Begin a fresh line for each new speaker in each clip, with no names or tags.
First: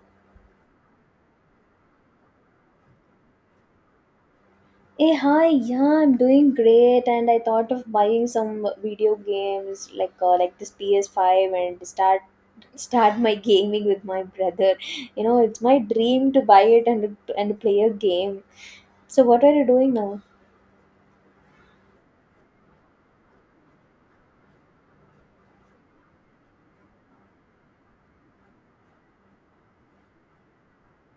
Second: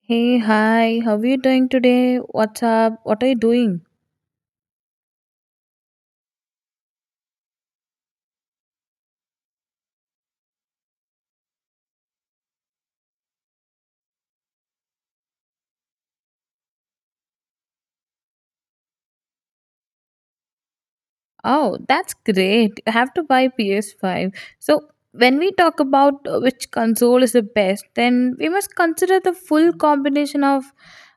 Hey, hi, how are you doing today? What's up? What are you doing?
Hey, hi, yeah, I'm doing great, and I thought of buying some video games like this PS5 and start my gaming with my brother. You know, it's my dream to buy it and play a game. So, what are you doing now?
Oh, that's great. I have to buy PS5. So, when we talk about which console is the best, then we must consider the full combination of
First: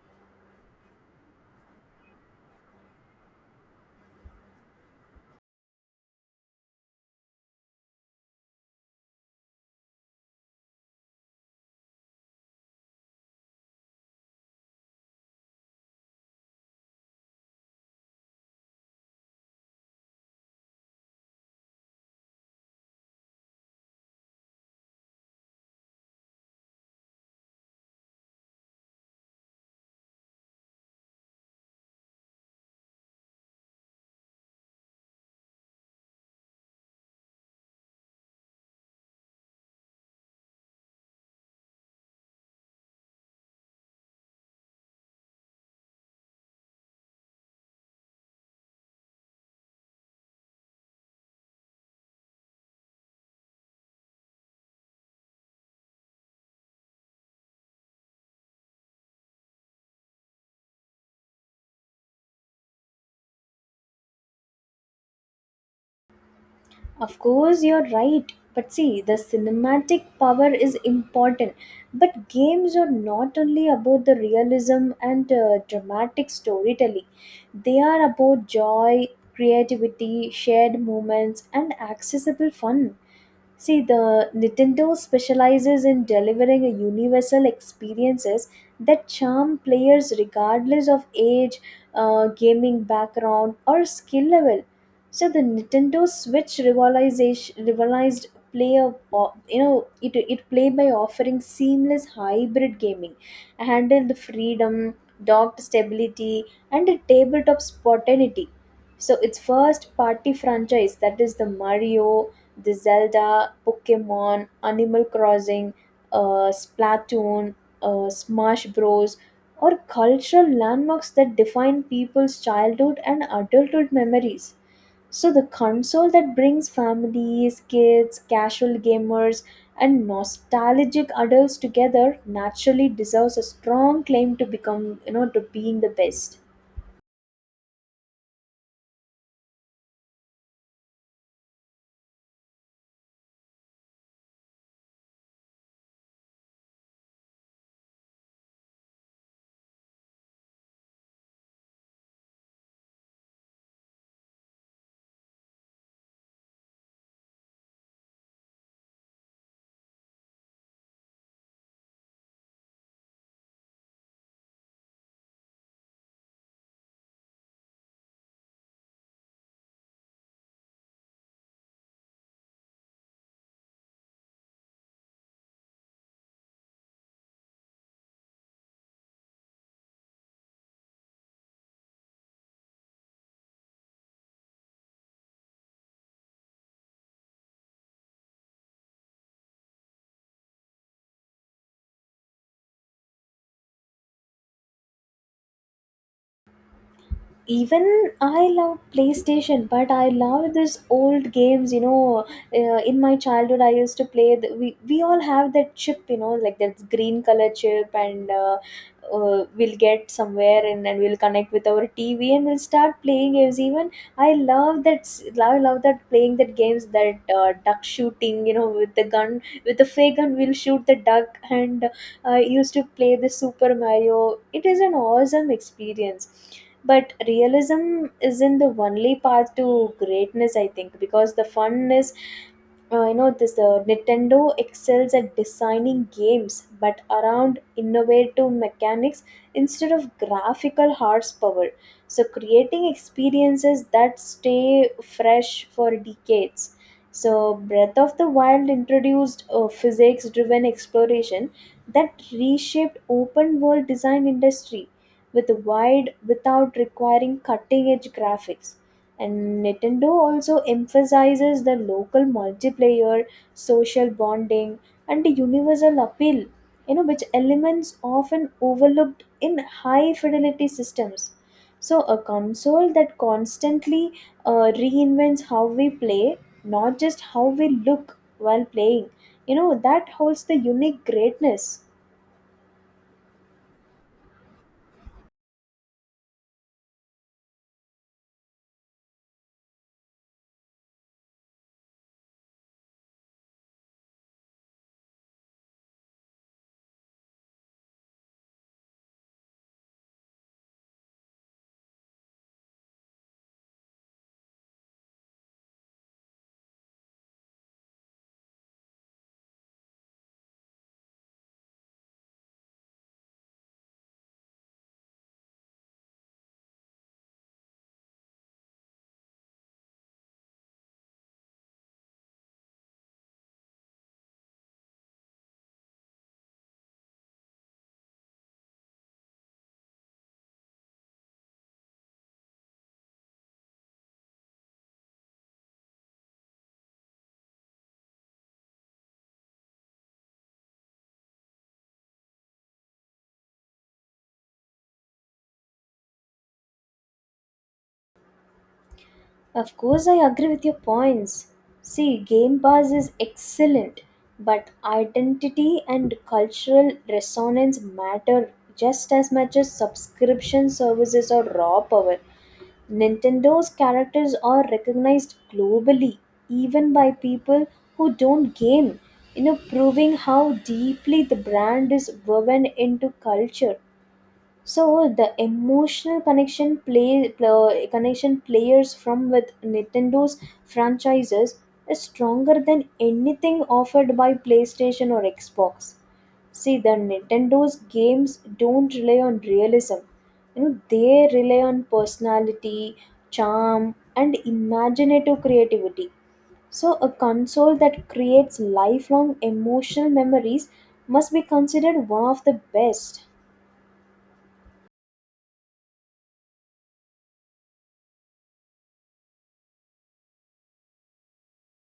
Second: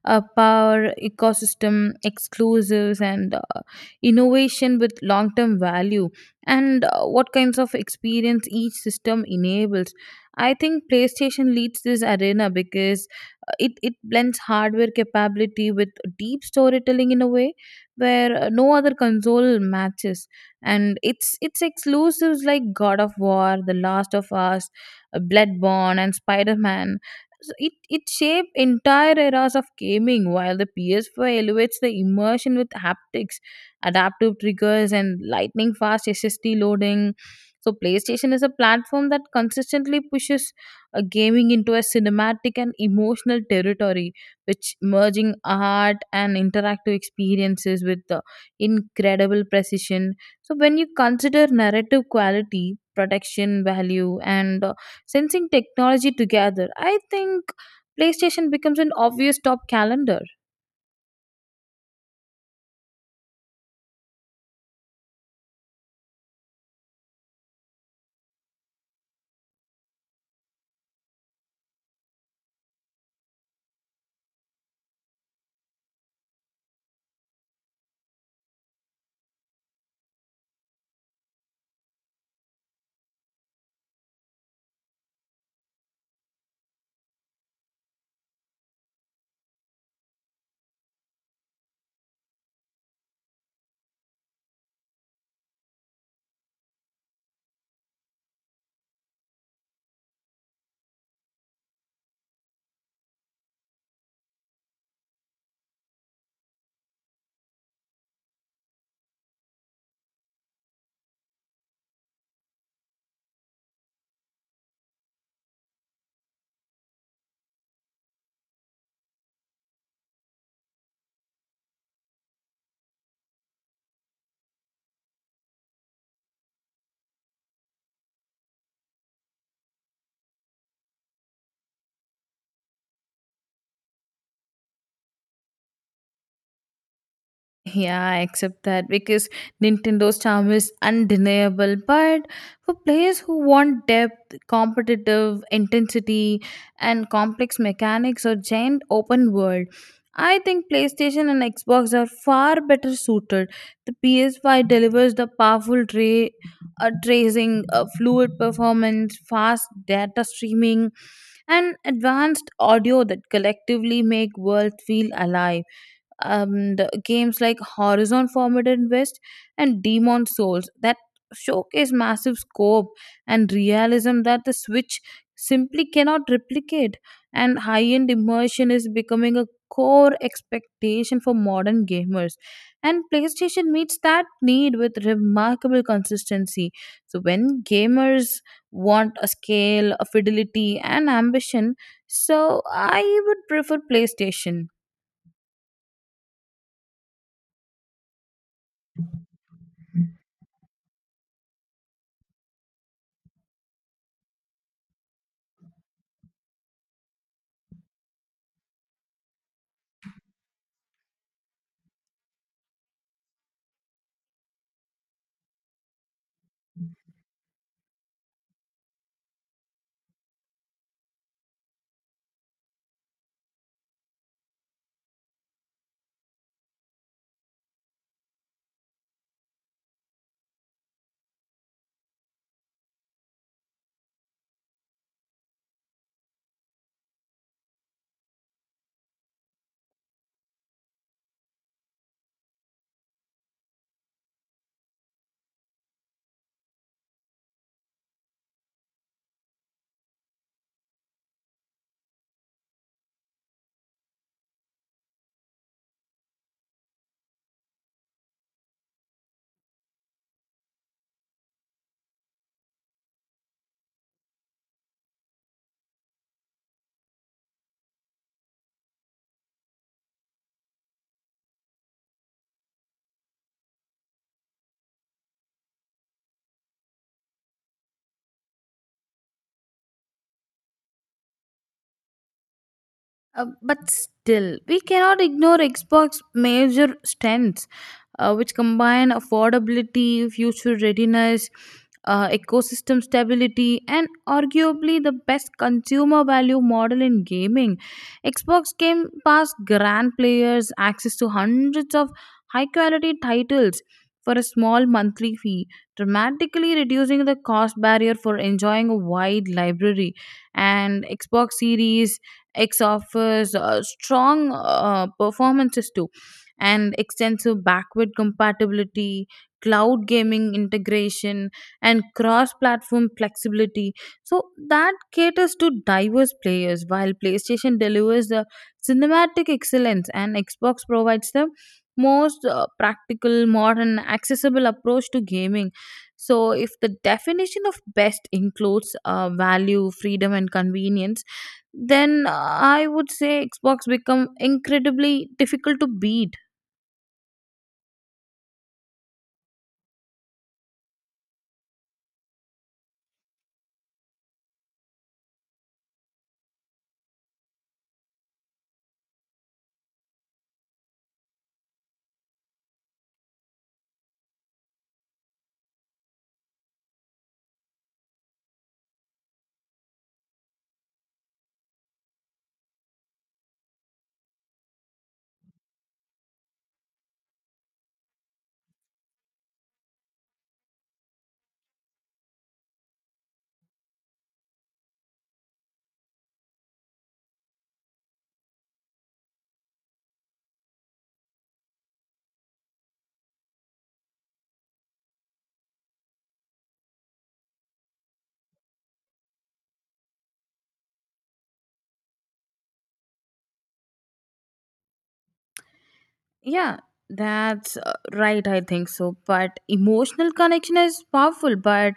power, ecosystem, exclusives, and innovation with long term value, and what kinds of experience each system enables. I think PlayStation leads this arena because it blends hardware capability with deep storytelling in a way where no other console matches, and its exclusives like God of War, The Last of Us, Bloodborne and Spider-Man, so it shaped entire eras of gaming, while the PS4 elevates the immersion with haptics, adaptive triggers and lightning fast ssd loading. So PlayStation is a platform that consistently pushes gaming into a cinematic and emotional territory, which merging art and interactive experiences with the incredible precision. So, when you consider narrative quality, protection value, and sensing technology together, I think PlayStation becomes an obvious top calendar.
Of course, you're right. But see, the cinematic power is important. But games are not only about the realism and dramatic storytelling, they are about joy, creativity, shared moments, and accessible fun. See, the Nintendo specializes in delivering a universal experiences that charm players regardless of age, gaming background, or skill level. So the Nintendo Switch revitalization revolutionized play of you know it it play by offering seamless hybrid gaming, handled freedom, docked stability, and a tabletop spontaneity. So its first party franchise, that is the Mario, the Zelda, Pokemon, Animal Crossing, Splatoon, Smash Bros. Or cultural landmarks that define people's childhood and adulthood memories. So the console that brings families, kids, casual gamers, and nostalgic adults together naturally deserves a strong claim to become, to being the best.
Yeah, I accept that because Nintendo's charm is undeniable. But for players who want depth, competitive intensity, and complex mechanics or giant open world, I think PlayStation and Xbox are far better suited. The PS5 delivers the powerful tracing, fluid performance, fast data streaming, and advanced audio that collectively make world feel alive, and games like Horizon Forbidden West and Demon Souls that showcase massive scope and realism that the Switch simply cannot replicate. And high end immersion is becoming a core expectation for modern gamers. And PlayStation meets that need with remarkable consistency. So, when gamers want a scale, a fidelity, and ambition, so I would prefer PlayStation.
Even I love PlayStation, but I love this old games. In my childhood I used to play the, we all have that chip, you know, like that green color chip, and we'll get somewhere and then we'll connect with our TV and we'll start playing games. Even I love love that playing that games, that duck shooting, you know, with the gun, with the fake gun, we'll shoot the duck. And I used to play the Super Mario. It is an awesome experience, but realism isn't the only path to greatness, I think, because the fun is you know this Nintendo excels at designing games but around innovative mechanics instead of graphical horsepower, so creating experiences that stay fresh for decades. So Breath of the Wild introduced physics driven exploration that reshaped open world design industry with wide, without requiring cutting edge graphics. And Nintendo also emphasizes the local multiplayer, social bonding, and the universal appeal, you know, which elements often overlooked in high fidelity systems. So, a console that constantly reinvents how we play, not just how we look while playing, you know, that holds the unique greatness.
But still, we cannot ignore Xbox's major strengths, which combine affordability, future readiness, ecosystem stability, and arguably the best consumer value model in gaming. Xbox Game Pass grant players access to hundreds of high quality titles for a small monthly fee, dramatically reducing the cost barrier for enjoying a wide library. And Xbox Series ex offers strong performances too, and extensive backward compatibility, cloud gaming integration and cross platform flexibility, so that caters to diverse players, while PlayStation delivers the cinematic excellence and Xbox provides the most practical modern accessible approach to gaming. So if the definition of best includes value, freedom and convenience, then I would say Xbox become incredibly difficult to beat.
Of course, I agree with your points. See, Game Pass is excellent, but identity and cultural resonance matter just as much as subscription services or raw power. Nintendo's characters are recognized globally, even by people who don't game, you know, proving how deeply the brand is woven into culture. So the emotional connection play pl- connection players from with Nintendo's franchises is stronger than anything offered by PlayStation or Xbox. See, the Nintendo's games don't rely on realism. You know, they rely on personality, charm, and imaginative creativity. So, a console that creates lifelong emotional memories must be considered one of the best.
Yeah, that's right. I think so. But emotional connection is powerful, but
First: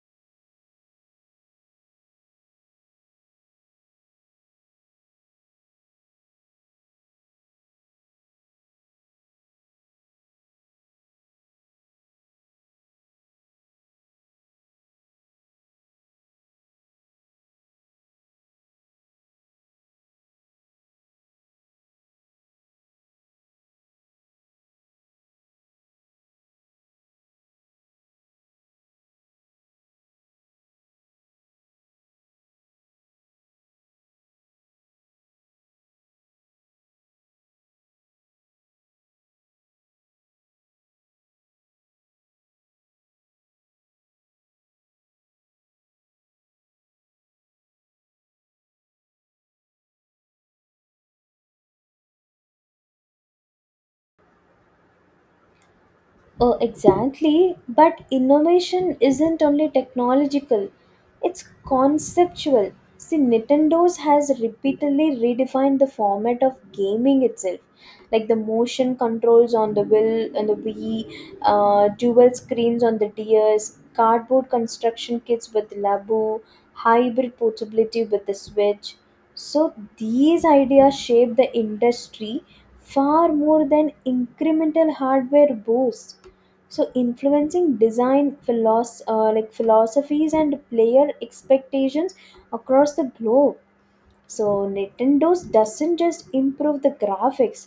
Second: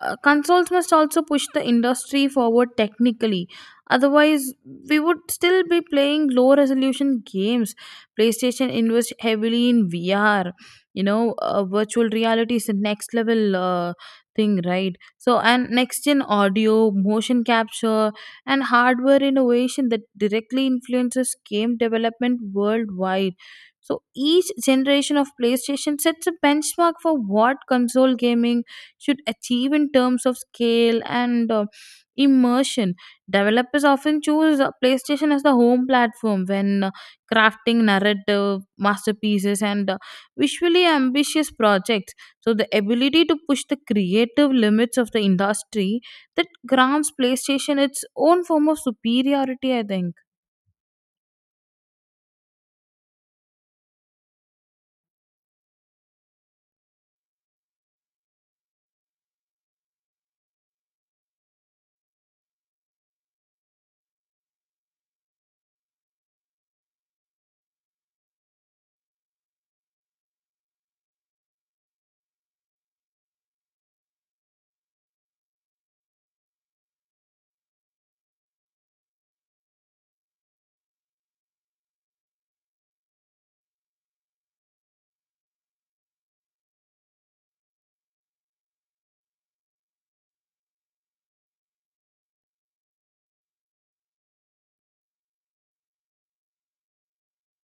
consoles must also push the industry forward technically. Otherwise, we would still be playing low resolution games. PlayStation invests heavily in VR. You know, virtual reality is the next level thing, right? So, and next gen audio, motion capture, and hardware innovation that directly influences game development worldwide. So each generation of PlayStation sets a benchmark for what console gaming should achieve in terms of scale and immersion. Developers often choose PlayStation as the home platform when crafting narrative masterpieces and visually ambitious projects. So the ability to push the creative limits of the industry, that grants PlayStation its own form of superiority, I think.
Oh, exactly. But innovation isn't only technological, it's conceptual. See, Nintendo's has repeatedly redefined the format of gaming itself, like the motion controls on the Will and the Wii, dual screens on the DS, cardboard construction kits with the Labu, hybrid portability with the Switch. So these ideas shape the industry far more than incremental hardware boosts, so influencing design philos- like philosophies and player expectations across the globe. So Nintendo's doesn't just improve the graphics,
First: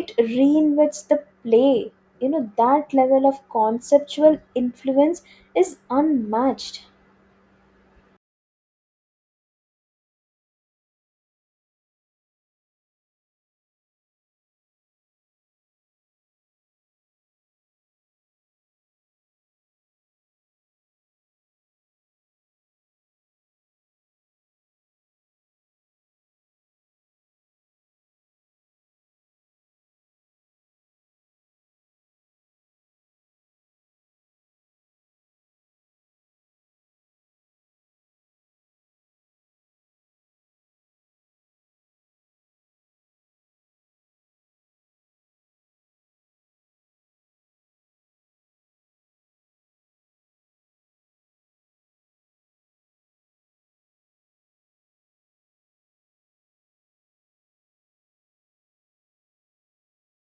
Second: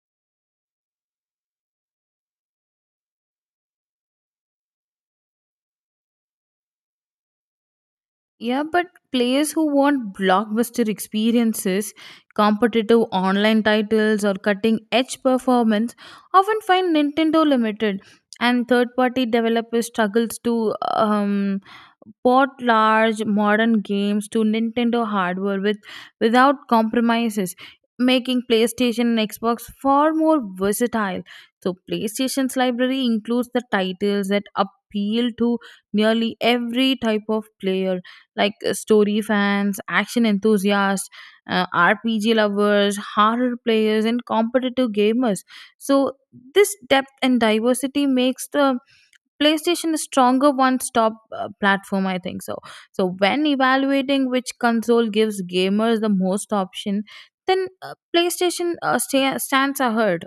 it reinvents the play. You know, that level of conceptual influence is unmatched.
Yeah, but players who want blockbuster experiences, competitive online titles, or cutting edge performance often find Nintendo limited, and third party developers struggles to port large modern games to Nintendo hardware with without compromises, making PlayStation and Xbox far more versatile. So PlayStation's library includes the titles that appeal to nearly every type of player, like story fans, action enthusiasts, RPG lovers, horror players, and competitive gamers. So, this depth and diversity makes the PlayStation a stronger one stop platform, I think so. So, when evaluating which console gives gamers the most option, then PlayStation stands ahead.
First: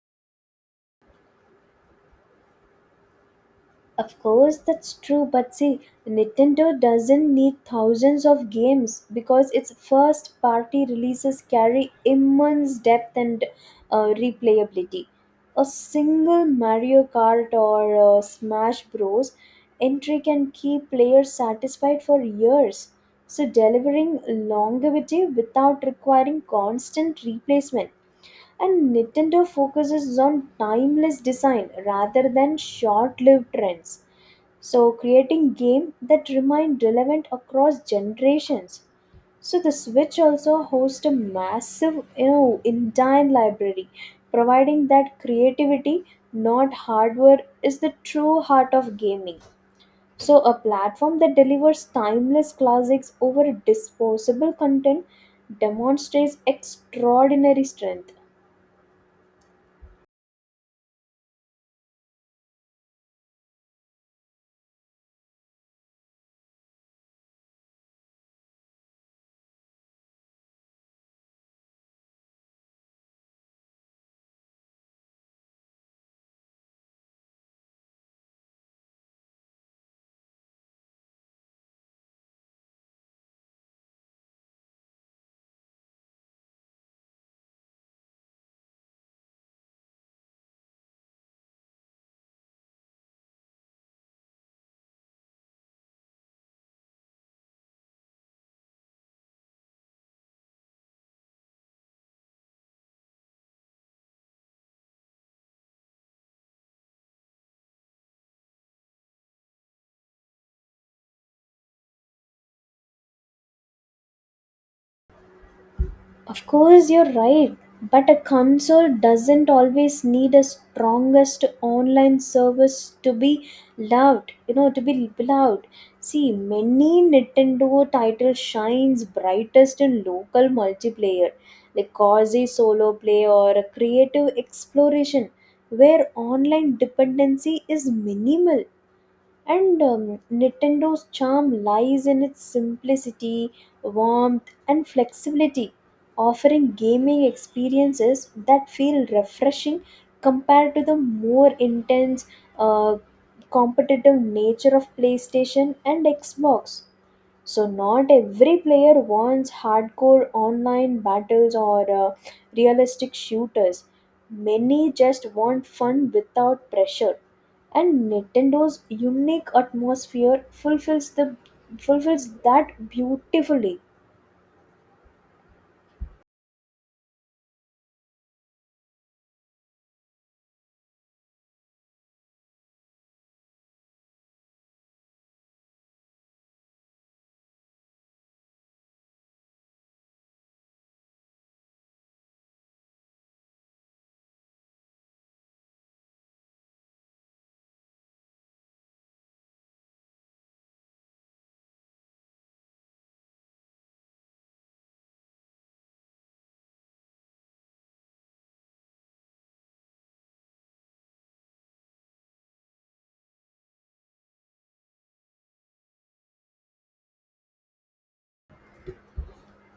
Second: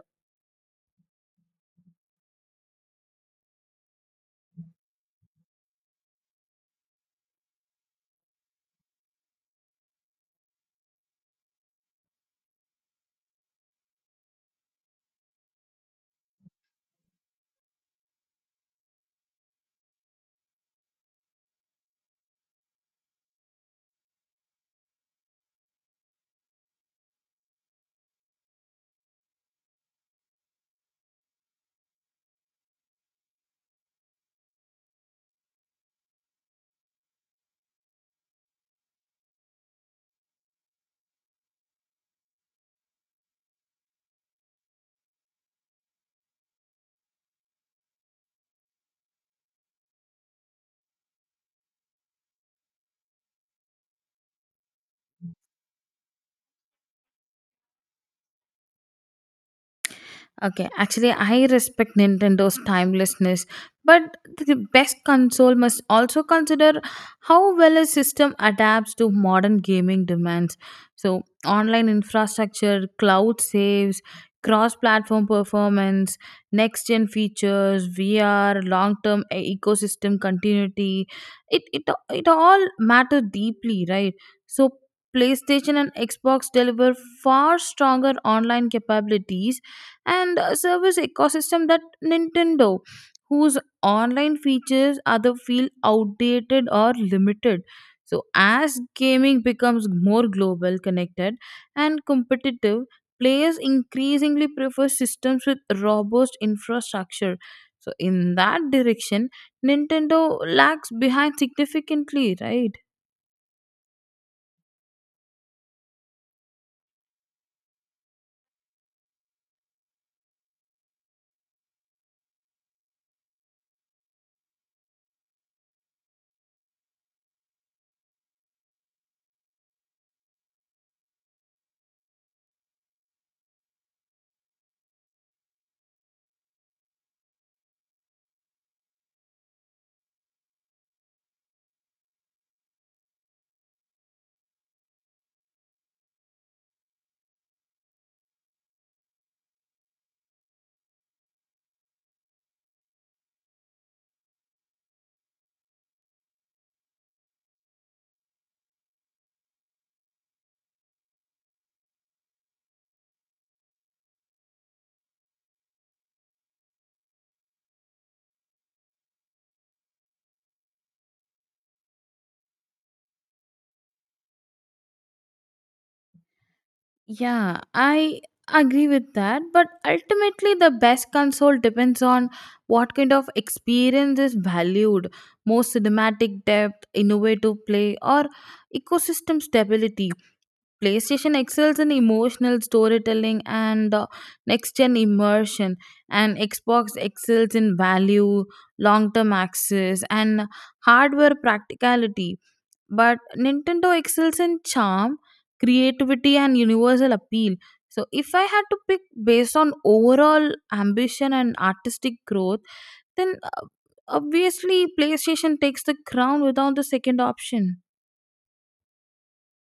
Of course, that's true, but see, Nintendo doesn't need thousands of games because its first party releases carry immense depth and replayability. A single Mario Kart or Smash Bros. Entry can keep players satisfied for years, so delivering longevity without requiring constant replacement. And Nintendo focuses on timeless design rather than short lived trends, so creating game that remain relevant across generations. So the Switch also hosts a massive, you know, indian library, providing that creativity, not hardware, is the true heart of gaming. So a platform that delivers timeless classics over disposable content demonstrates extraordinary strength.
Okay, actually, I respect Nintendo's timelessness, but the best console must also consider how well a system adapts to modern gaming demands. So, online infrastructure, cloud saves, cross platform performance, next gen features, VR, long term ecosystem continuity, it, it, it all matter deeply, right? So, PlayStation and Xbox deliver far stronger online capabilities and a service ecosystem that Nintendo, whose online features either feel outdated or limited. So, as gaming becomes more global, connected, and competitive, players increasingly prefer systems with robust infrastructure. So, in that direction, Nintendo lags behind significantly, right?
Of course, you're right. But a console doesn't always need a strongest online service to be loved. You know, to be beloved. See, many Nintendo titles shines brightest in local multiplayer, like cozy solo play or a creative exploration, where online dependency is minimal. And Nintendo's charm lies in its simplicity, warmth, and flexibility, offering gaming experiences that feel refreshing compared to the more intense, uh, competitive nature of PlayStation and Xbox. So not every player wants hardcore online battles or realistic shooters. Many just want fun without pressure. And Nintendo's unique atmosphere fulfills that beautifully.
Yeah, I agree with that. But ultimately, the best console depends on what kind of experience is valued: more cinematic depth, innovative play, or ecosystem stability. PlayStation excels in emotional storytelling and next gen immersion, and Xbox excels in value, long term access, and hardware practicality, but Nintendo excels in charm, creativity, and universal appeal. So, if I had to pick based on overall ambition and artistic growth, then obviously PlayStation takes the crown without the second option.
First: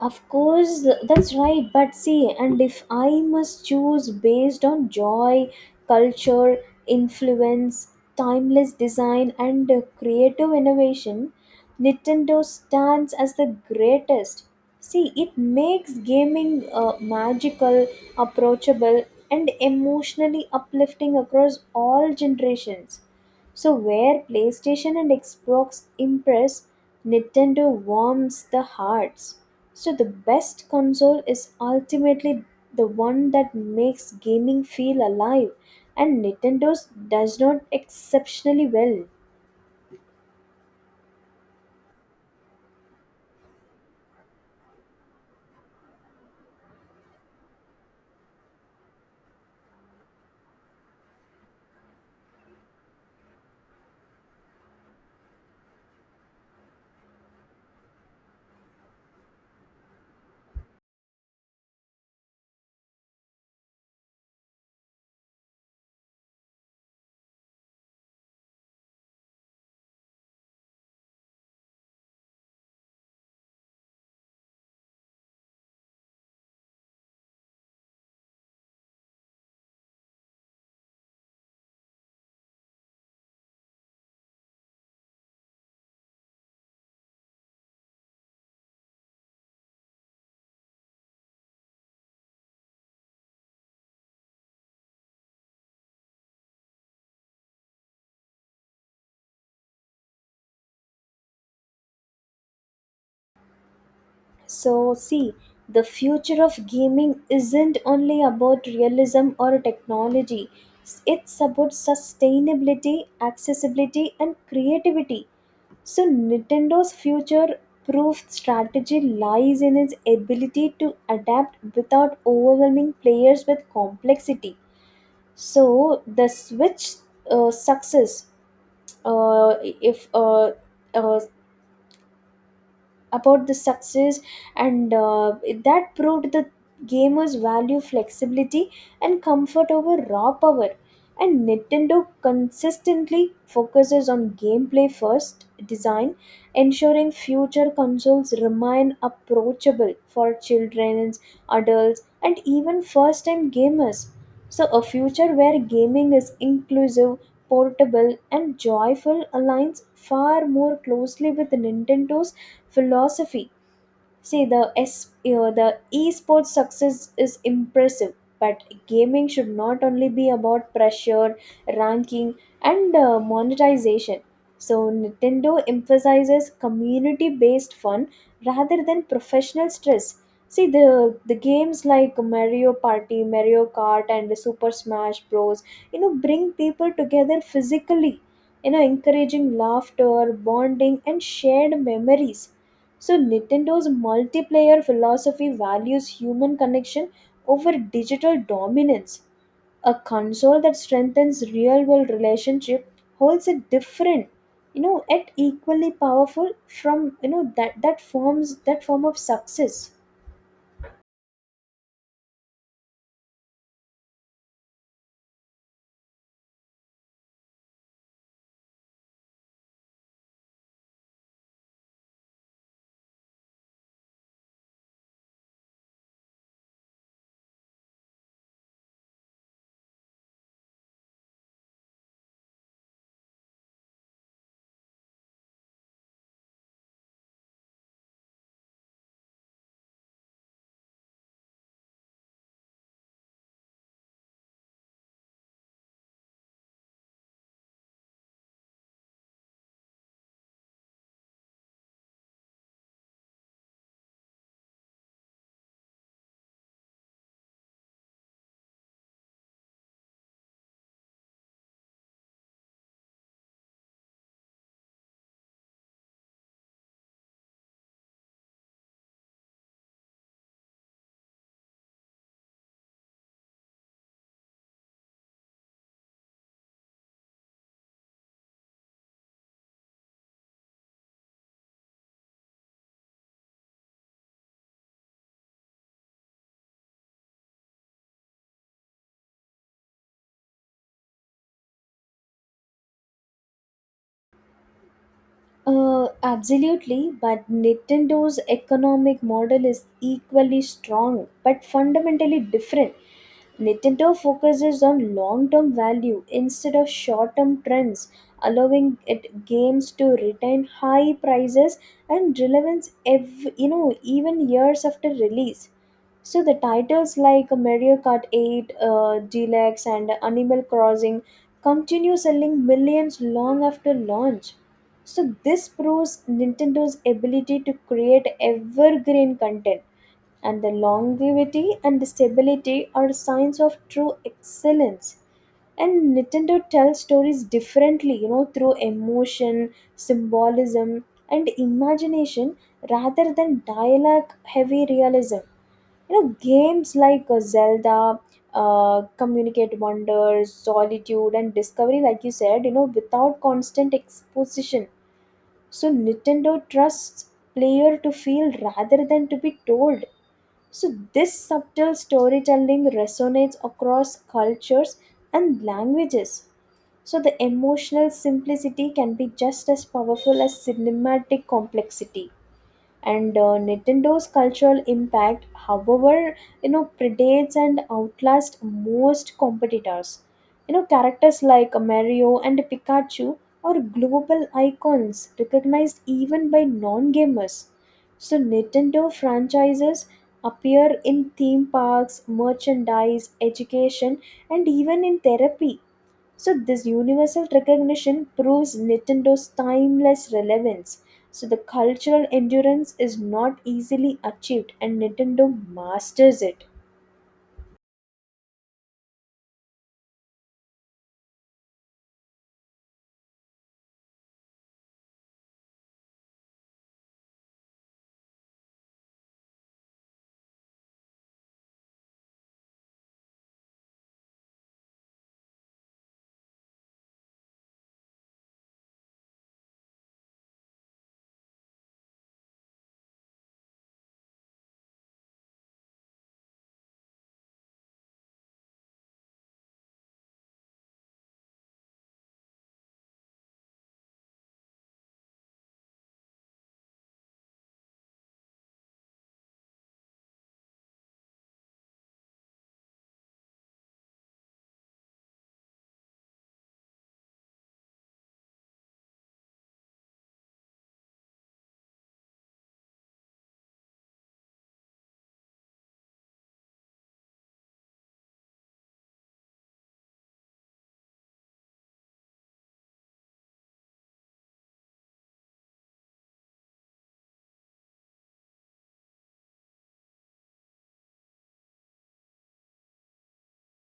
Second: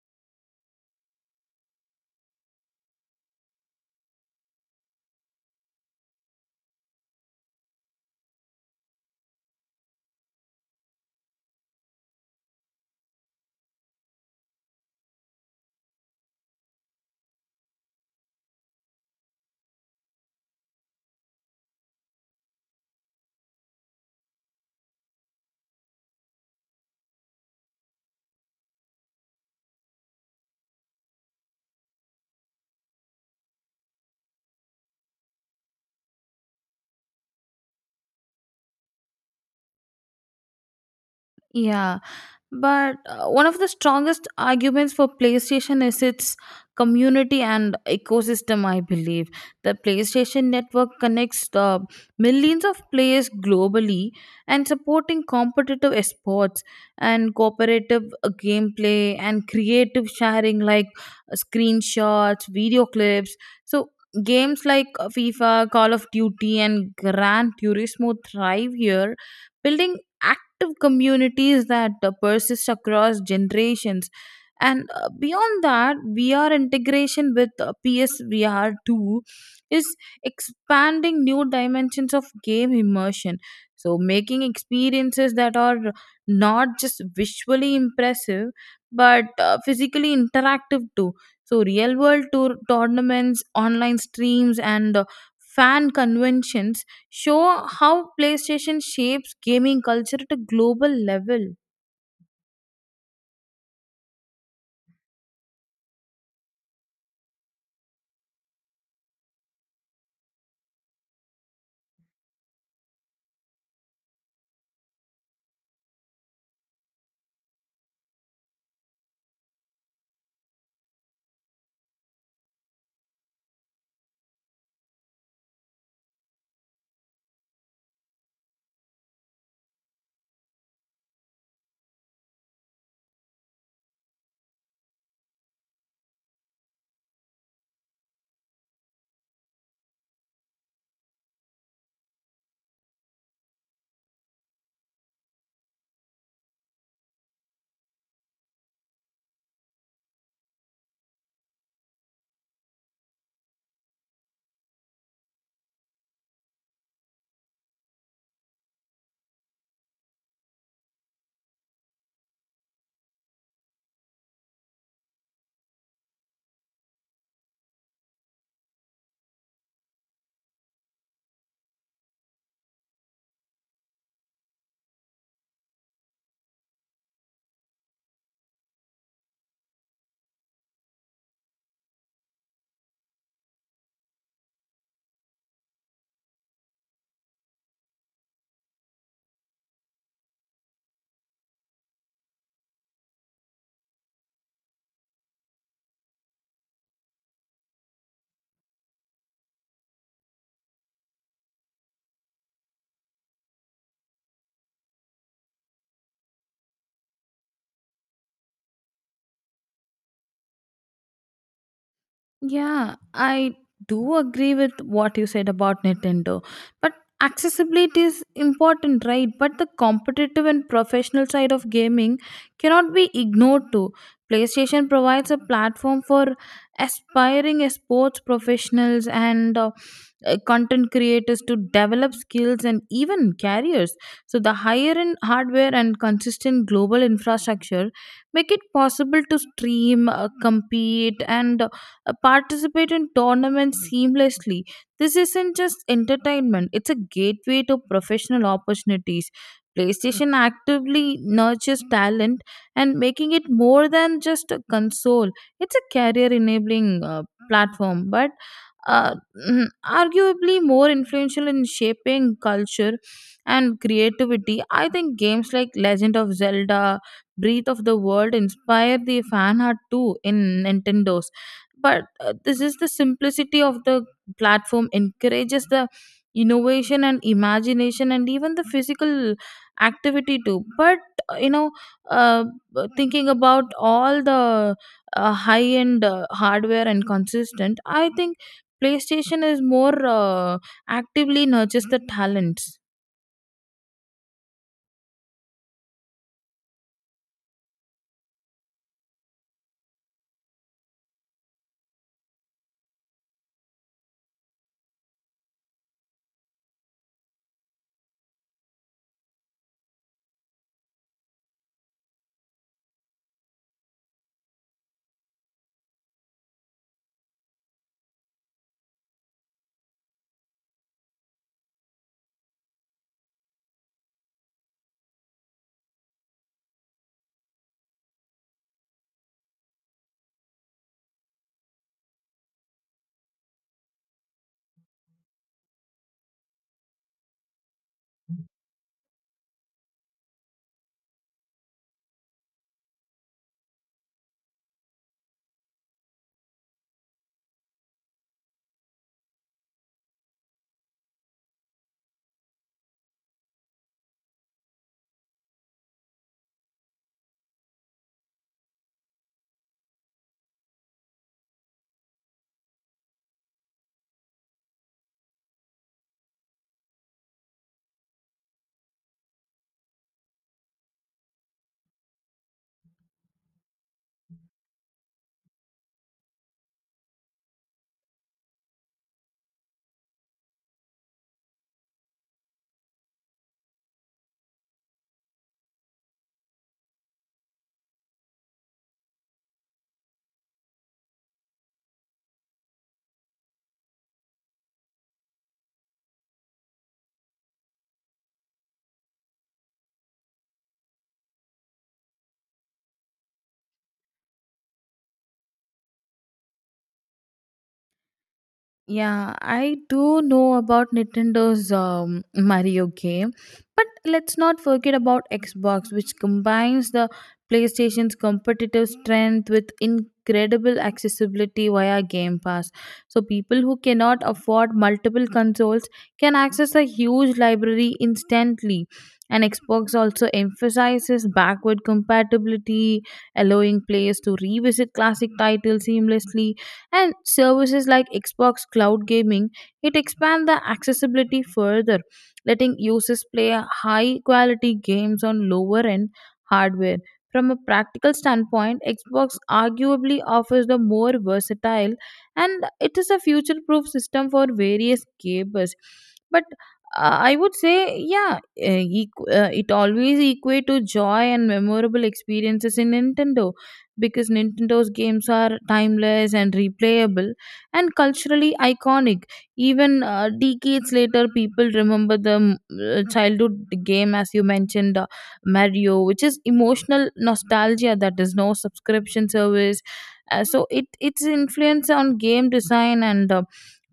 Of course, that's right. But see, and if I must choose based on joy, culture, influence, timeless design, and creative innovation, Nintendo stands as the greatest. See, it makes gaming magical, approachable, and emotionally uplifting across all generations. So, where PlayStation and Xbox impress, Nintendo warms the hearts. So, the best console is ultimately the one that makes gaming feel alive, and Nintendo's does not exceptionally well.
Yeah. But one of the strongest arguments for PlayStation is its community and ecosystem, I believe. The PlayStation network connects the millions of players globally and supporting competitive esports and cooperative gameplay and creative sharing, like screenshots, video clips. So games like FIFA, Call of Duty and Gran Turismo thrive here, building active communities that persist across generations. And beyond that, VR integration with PSVR 2 is expanding new dimensions of game immersion. So, making experiences that are not just visually impressive but physically interactive too. So, real world tournaments, online streams, and fan conventions show how PlayStation shapes gaming culture at a global level.
So, see, the future of gaming isn't only about realism or technology, it's about sustainability, accessibility, and creativity. So, Nintendo's future proof strategy lies in its ability to adapt without overwhelming players with complexity. So, the Switch success, if uh, about the success and that proved the gamers value flexibility and comfort over raw power. And Nintendo consistently focuses on gameplay first design, ensuring future consoles remain approachable for children, adults, and even first time gamers. So a future where gaming is inclusive, portable, and joyful aligns far more closely with Nintendo's philosophy. See the S, you know, the esports success is impressive, but gaming should not only be about pressure, ranking, and monetization. So Nintendo emphasizes community-based fun rather than professional stress. See the games like Mario Party, Mario Kart, and Super Smash Bros. You know, bring people together physically, you know, encouraging laughter, bonding, and shared memories. So Nintendo's multiplayer philosophy values human connection over digital dominance. A console that strengthens real world relationship holds a different, you know, yet equally powerful from you know that that forms that form of success.
Yeah, I do agree with what you said about Nintendo. But accessibility is important, right? But the competitive and professional side of gaming cannot be ignored too. PlayStation provides a platform for aspiring sports professionals and content creators to develop skills and even careers. So the higher end hardware and consistent global infrastructure make it possible to stream, compete and participate in tournaments seamlessly. This isn't just entertainment, it's a gateway to professional opportunities. PlayStation actively nurtures talent and making it more than just a console. It's a career enabling platform, but uh, arguably more influential in shaping culture and creativity. I think games like Legend of Zelda, Breath of the World inspire the fan art too in Nintendo's, but this is the simplicity of the platform encourages the innovation and imagination and even the physical activity too, but uh, you know uh, thinking about all the high end hardware and consistent, I think PlayStation is more actively nurtures the talents.
Absolutely, but Nintendo's economic model is equally strong but fundamentally different. Nintendo focuses on long term value instead of short term trends, allowing it games to retain high prices and relevance you know, even years after release. So the titles like Mario Kart 8, Deluxe, and Animal Crossing continue selling millions long after launch, so this proves Nintendo's ability to create evergreen content, and the longevity and the stability are signs of true excellence. And Nintendo tells stories differently, you know, through emotion, symbolism, and imagination rather than dialogue heavy realism. You know, games like Zelda, Communicate Wonders, Solitude, and Discovery, like you said, you know, without constant exposition. So Nintendo trusts player to feel rather than to be told. So this subtle storytelling resonates across cultures and languages. So the emotional simplicity can be just as powerful as cinematic complexity. And Nintendo's cultural impact, however, you know, predates and outlasts most competitors. You know, characters like Mario and Pikachu are global icons recognized even by non-gamers. So Nintendo franchises appear in theme parks, merchandise, education, and even in therapy. So this universal recognition proves Nintendo's timeless relevance. So the cultural endurance is not easily achieved, and Nintendo masters it.
Yeah, I do know about Nintendo's Mario game, but let's not forget about Xbox, which combines the PlayStation's competitive strength with incredible accessibility via Game Pass. So, people who cannot afford multiple consoles can access a huge library instantly. And Xbox also emphasizes backward compatibility, allowing players to revisit classic titles seamlessly, and services like Xbox Cloud Gaming, it expand the accessibility further, letting users play high quality games on lower end hardware. From a practical standpoint, Xbox arguably offers the more versatile and it is a future proof system for various gamers. But I would say, yeah, it always equate to joy and memorable experiences in Nintendo, because Nintendo's games are timeless and replayable and culturally iconic. Even decades later, people remember the childhood game, as you mentioned, Mario, which is emotional nostalgia that is no subscription service. So it its influence on game design and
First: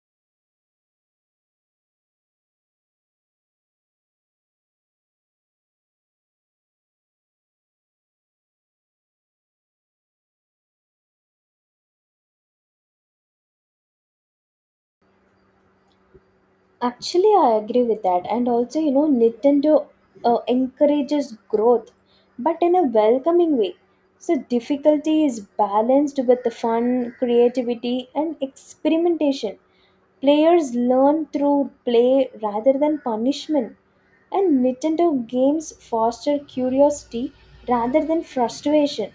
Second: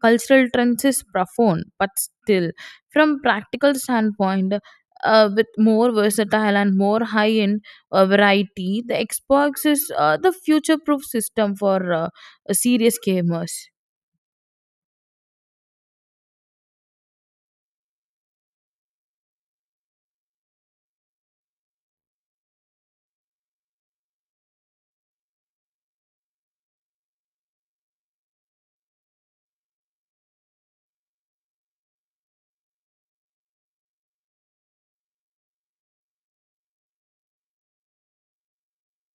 cultural trends is profound, but still, from practical standpoint, with more versatile and more high end variety. The Xbox is the future proof system for serious gamers.
Actually, I agree with that. And also, you know, Nintendo encourages growth, but in a welcoming way. So, difficulty is balanced with the fun, creativity, and experimentation. Players learn through play rather than punishment. And Nintendo games foster curiosity rather than frustration.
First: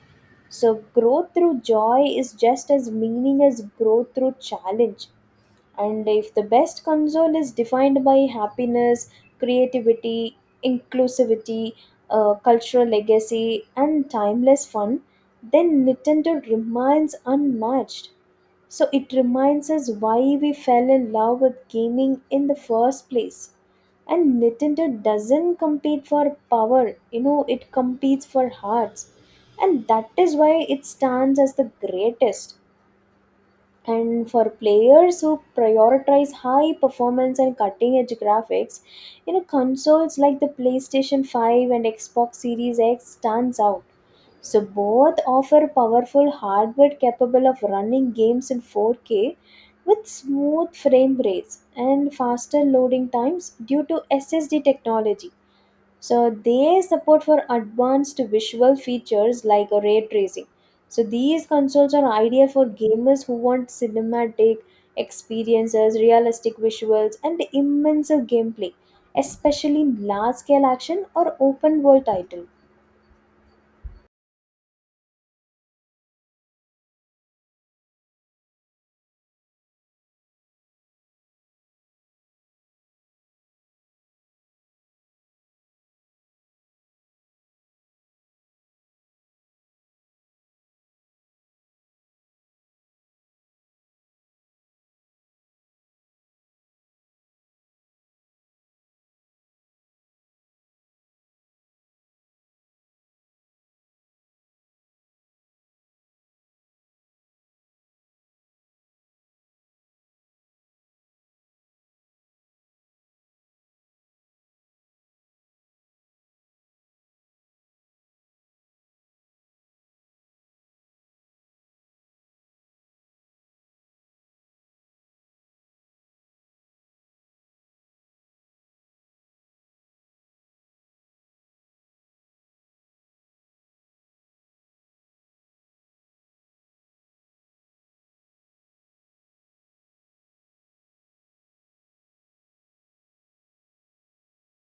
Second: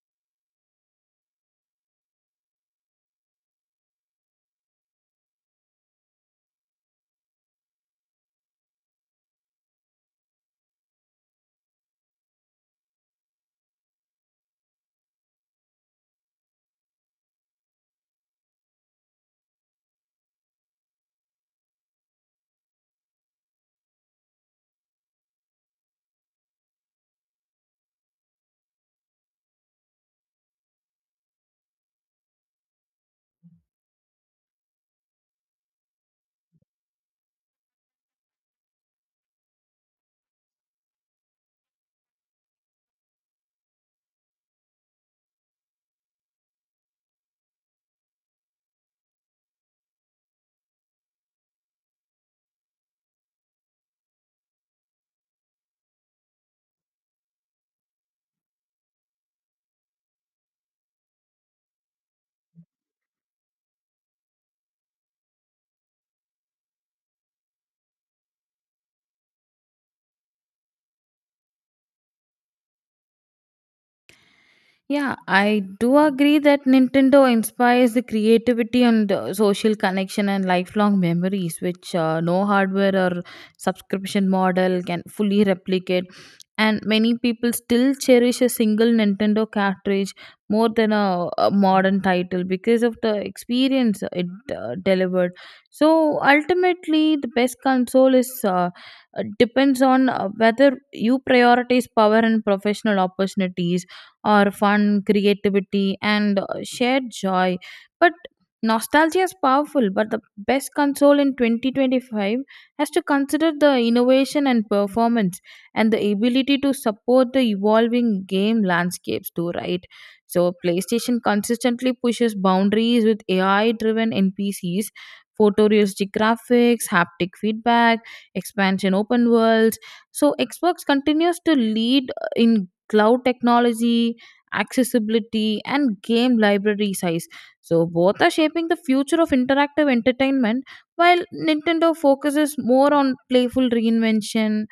So, growth through joy is just as meaning as growth through challenge. And if the best console is defined by happiness, creativity, inclusivity, cultural legacy, and timeless fun, then Nintendo remains unmatched. So it reminds us why we fell in love with gaming in the first place. And Nintendo doesn't compete for power, you know, it competes for hearts. And that is why it stands as the greatest. And for players who prioritize high performance and cutting edge graphics, you know, consoles like the PlayStation 5 and Xbox Series X stands out. So both offer powerful hardware capable of running games in 4K with smooth frame rates and faster loading times due to SSD technology, so they support for advanced visual features like a ray tracing. So these consoles are ideal for gamers who want cinematic experiences, realistic visuals, and immersive gameplay, especially in large scale action or open world titles.
Yeah, I do agree that Nintendo inspires the creativity and social connection and lifelong memories, which no hardware or subscription model can fully replicate. And many people still cherish a single Nintendo cartridge more than a modern title because of the experience it delivered. So ultimately, the best console is depends on whether you prioritize power and professional opportunities or fun, creativity, and shared joy. But nostalgia is powerful, but the best console in 2025 has to consider the innovation and performance and the ability to support the evolving game landscapes, too, right? So, PlayStation consistently pushes boundaries with AI driven NPCs, photorealistic graphics, haptic feedback, expansion open worlds. So, Xbox continues to lead in cloud technology, accessibility, and game library size. So, both are shaping the future of interactive entertainment, while Nintendo focuses more on playful reinvention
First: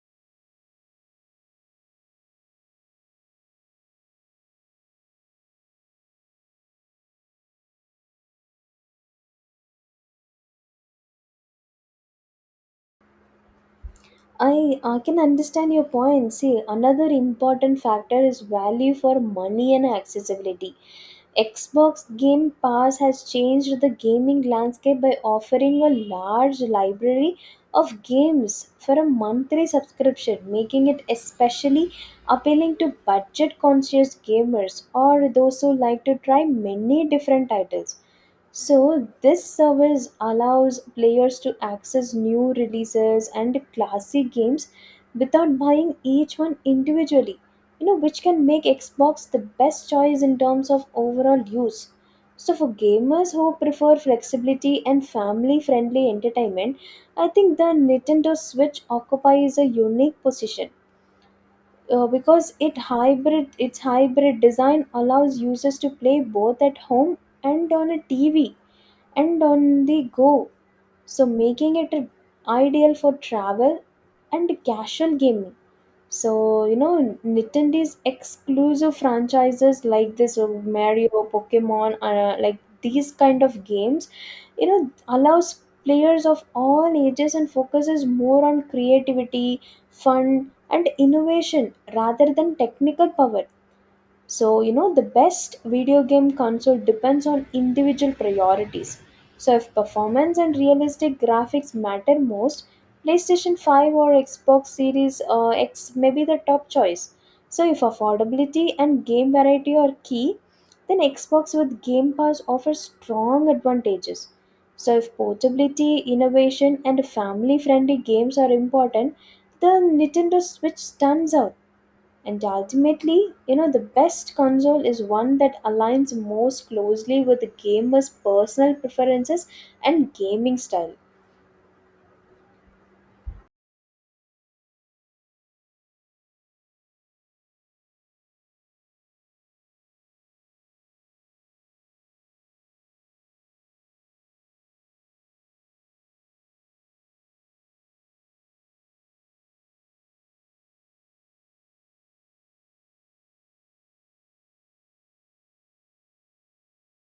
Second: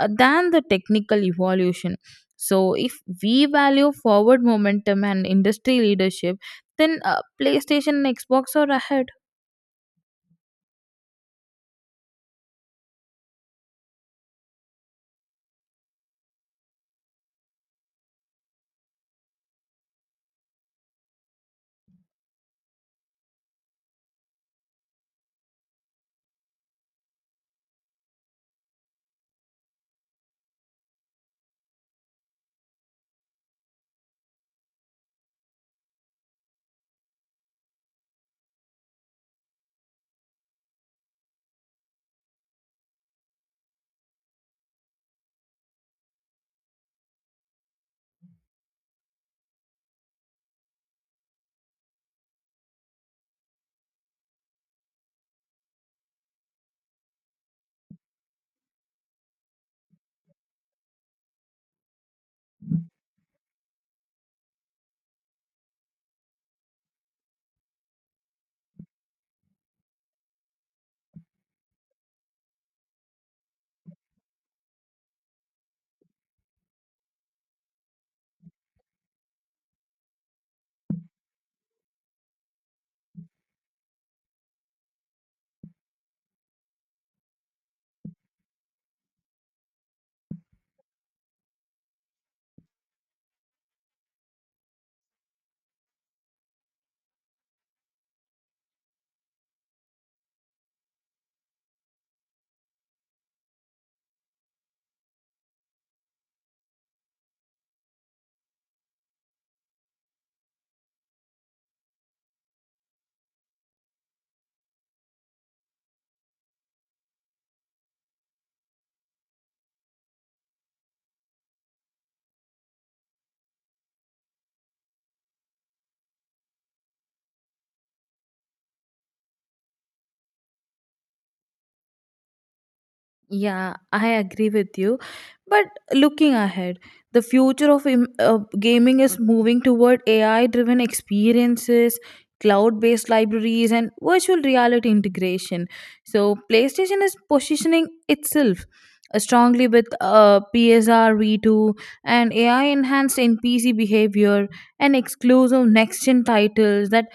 than the technical evolution. So, if we value forward momentum and industry leadership, then PlayStation and Xbox are ahead.
I can understand your point. See, another important factor is value for money and accessibility. Xbox Game Pass has changed the gaming landscape by offering a large library of games for a monthly subscription, making it especially appealing to budget conscious gamers or those who like to try many different titles. So, this service allows players to access new releases and classic games without buying each one individually, you know, which can make Xbox the best choice in terms of overall use. So, for gamers who prefer flexibility and family friendly entertainment, I think the Nintendo Switch occupies a unique position. Because it hybrid its hybrid design allows users to play both at home and on a TV and on the go. So, making it ideal for travel and casual gaming. So, you know, Nintendo's exclusive franchises like this Mario, Pokemon, like these kind of games, you know, allows players of all ages and focuses more on creativity, fun, and innovation rather than technical power. So, you know, the best video game console depends on individual priorities. So, if performance and realistic graphics matter most, PlayStation 5 or Xbox Series X may be the top choice. So, if affordability and game variety are key, then Xbox with Game Pass offers strong advantages. So, if portability, innovation, and family friendly games are important, the Nintendo Switch stands out. And ultimately, you know, the best console is one that aligns most closely with the gamer's personal preferences and gaming style.
Yeah, I agree with you. But looking ahead, the future of gaming is moving toward AI driven experiences, cloud based libraries, and virtual reality integration. So, PlayStation is positioning itself strongly with PSRV 2 and AI enhanced NPC behavior and exclusive next gen titles that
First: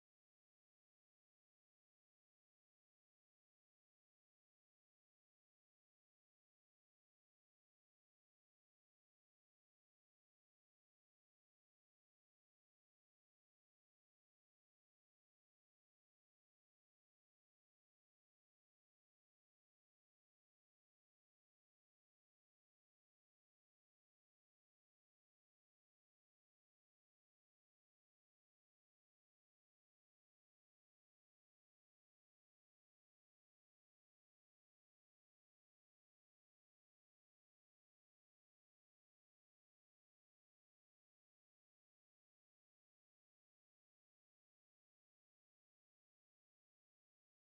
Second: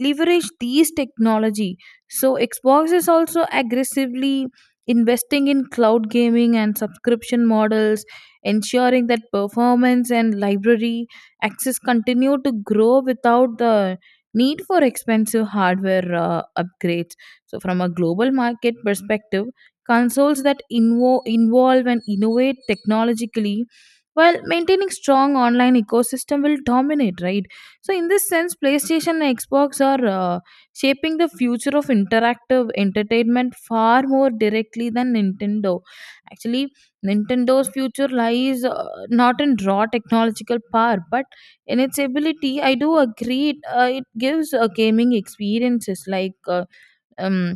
leverage these technology. So, Xbox is also aggressively investing in cloud gaming and subscription models, ensuring that performance and library access continue to grow without the need for expensive hardware upgrades. So, from a global market perspective, consoles that involve and innovate technologically while maintaining strong online ecosystem will dominate, right? So in this sense, PlayStation and Xbox are shaping the future of interactive entertainment far more directly than Nintendo. Actually, Nintendo's future lies not in raw technological power, but in its ability. I do agree, it gives gaming experiences like. Um,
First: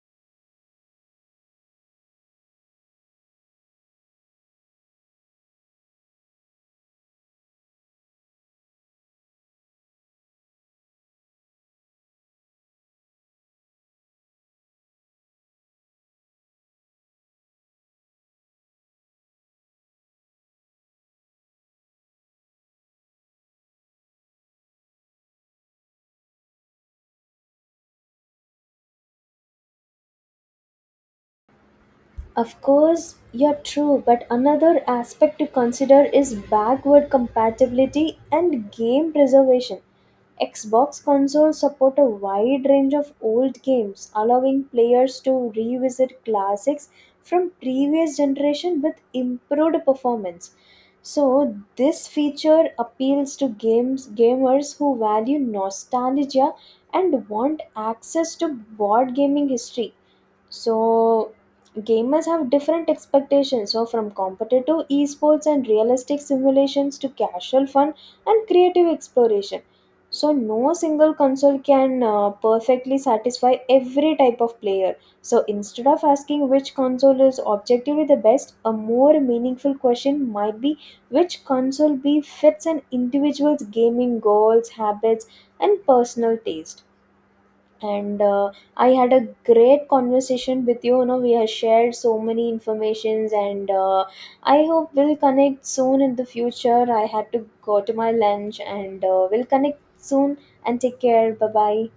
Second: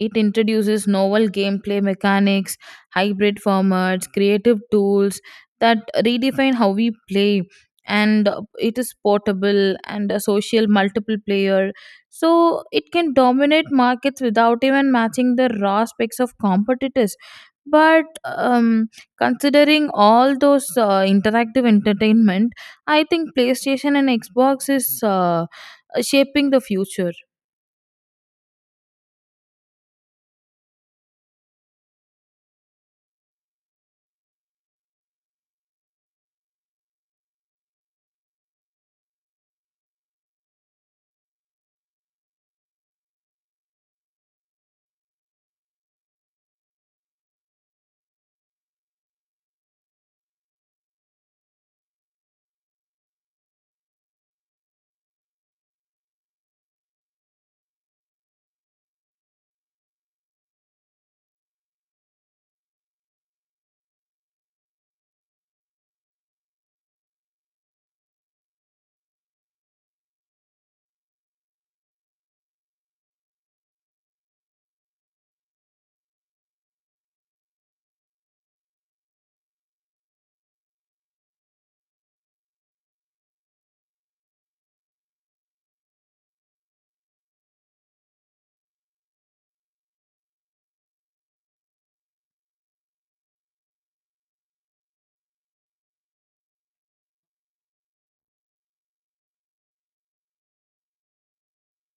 it introduces novel gameplay mechanics, hybrid formats, creative tools that redefine how we play. And it is portable and a social multiple player. So it can dominate markets without even matching the raw specs of competitors. But considering all those interactive entertainment, I think PlayStation and Xbox is shaping the future.
Of course, you're true, but another aspect to consider is backward compatibility and game preservation. Xbox consoles support a wide range of old games, allowing players to revisit classics from previous generation with improved performance. So, this feature appeals to games gamers who value nostalgia and want access to board gaming history. So gamers have different expectations, so from competitive esports and realistic simulations to casual fun and creative exploration. So no single console can perfectly satisfy every type of player. So instead of asking which console is objectively the best, a more meaningful question might be which console b fits an individual's gaming goals, habits, and personal taste. And I had a great conversation with you. You know, we have shared so many informations, and I hope we'll connect soon in the future. I had to go to my lunch, and we'll connect soon, and take care. Bye bye.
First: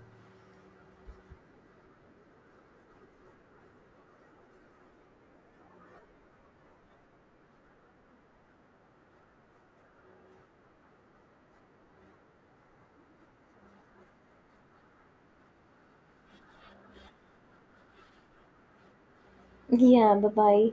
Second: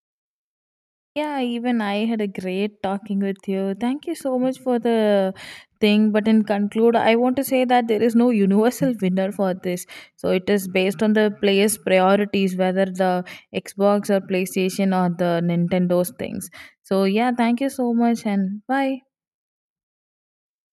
Yeah, even I had a great talking with you. Thank you so much for the thing. But in conclude, I want to say that there is no universal winner for this. So it is based on the player's priorities, whether the Xbox or PlayStation or the Nintendo's things. So yeah, thank you so much and bye.
Yeah, bye bye.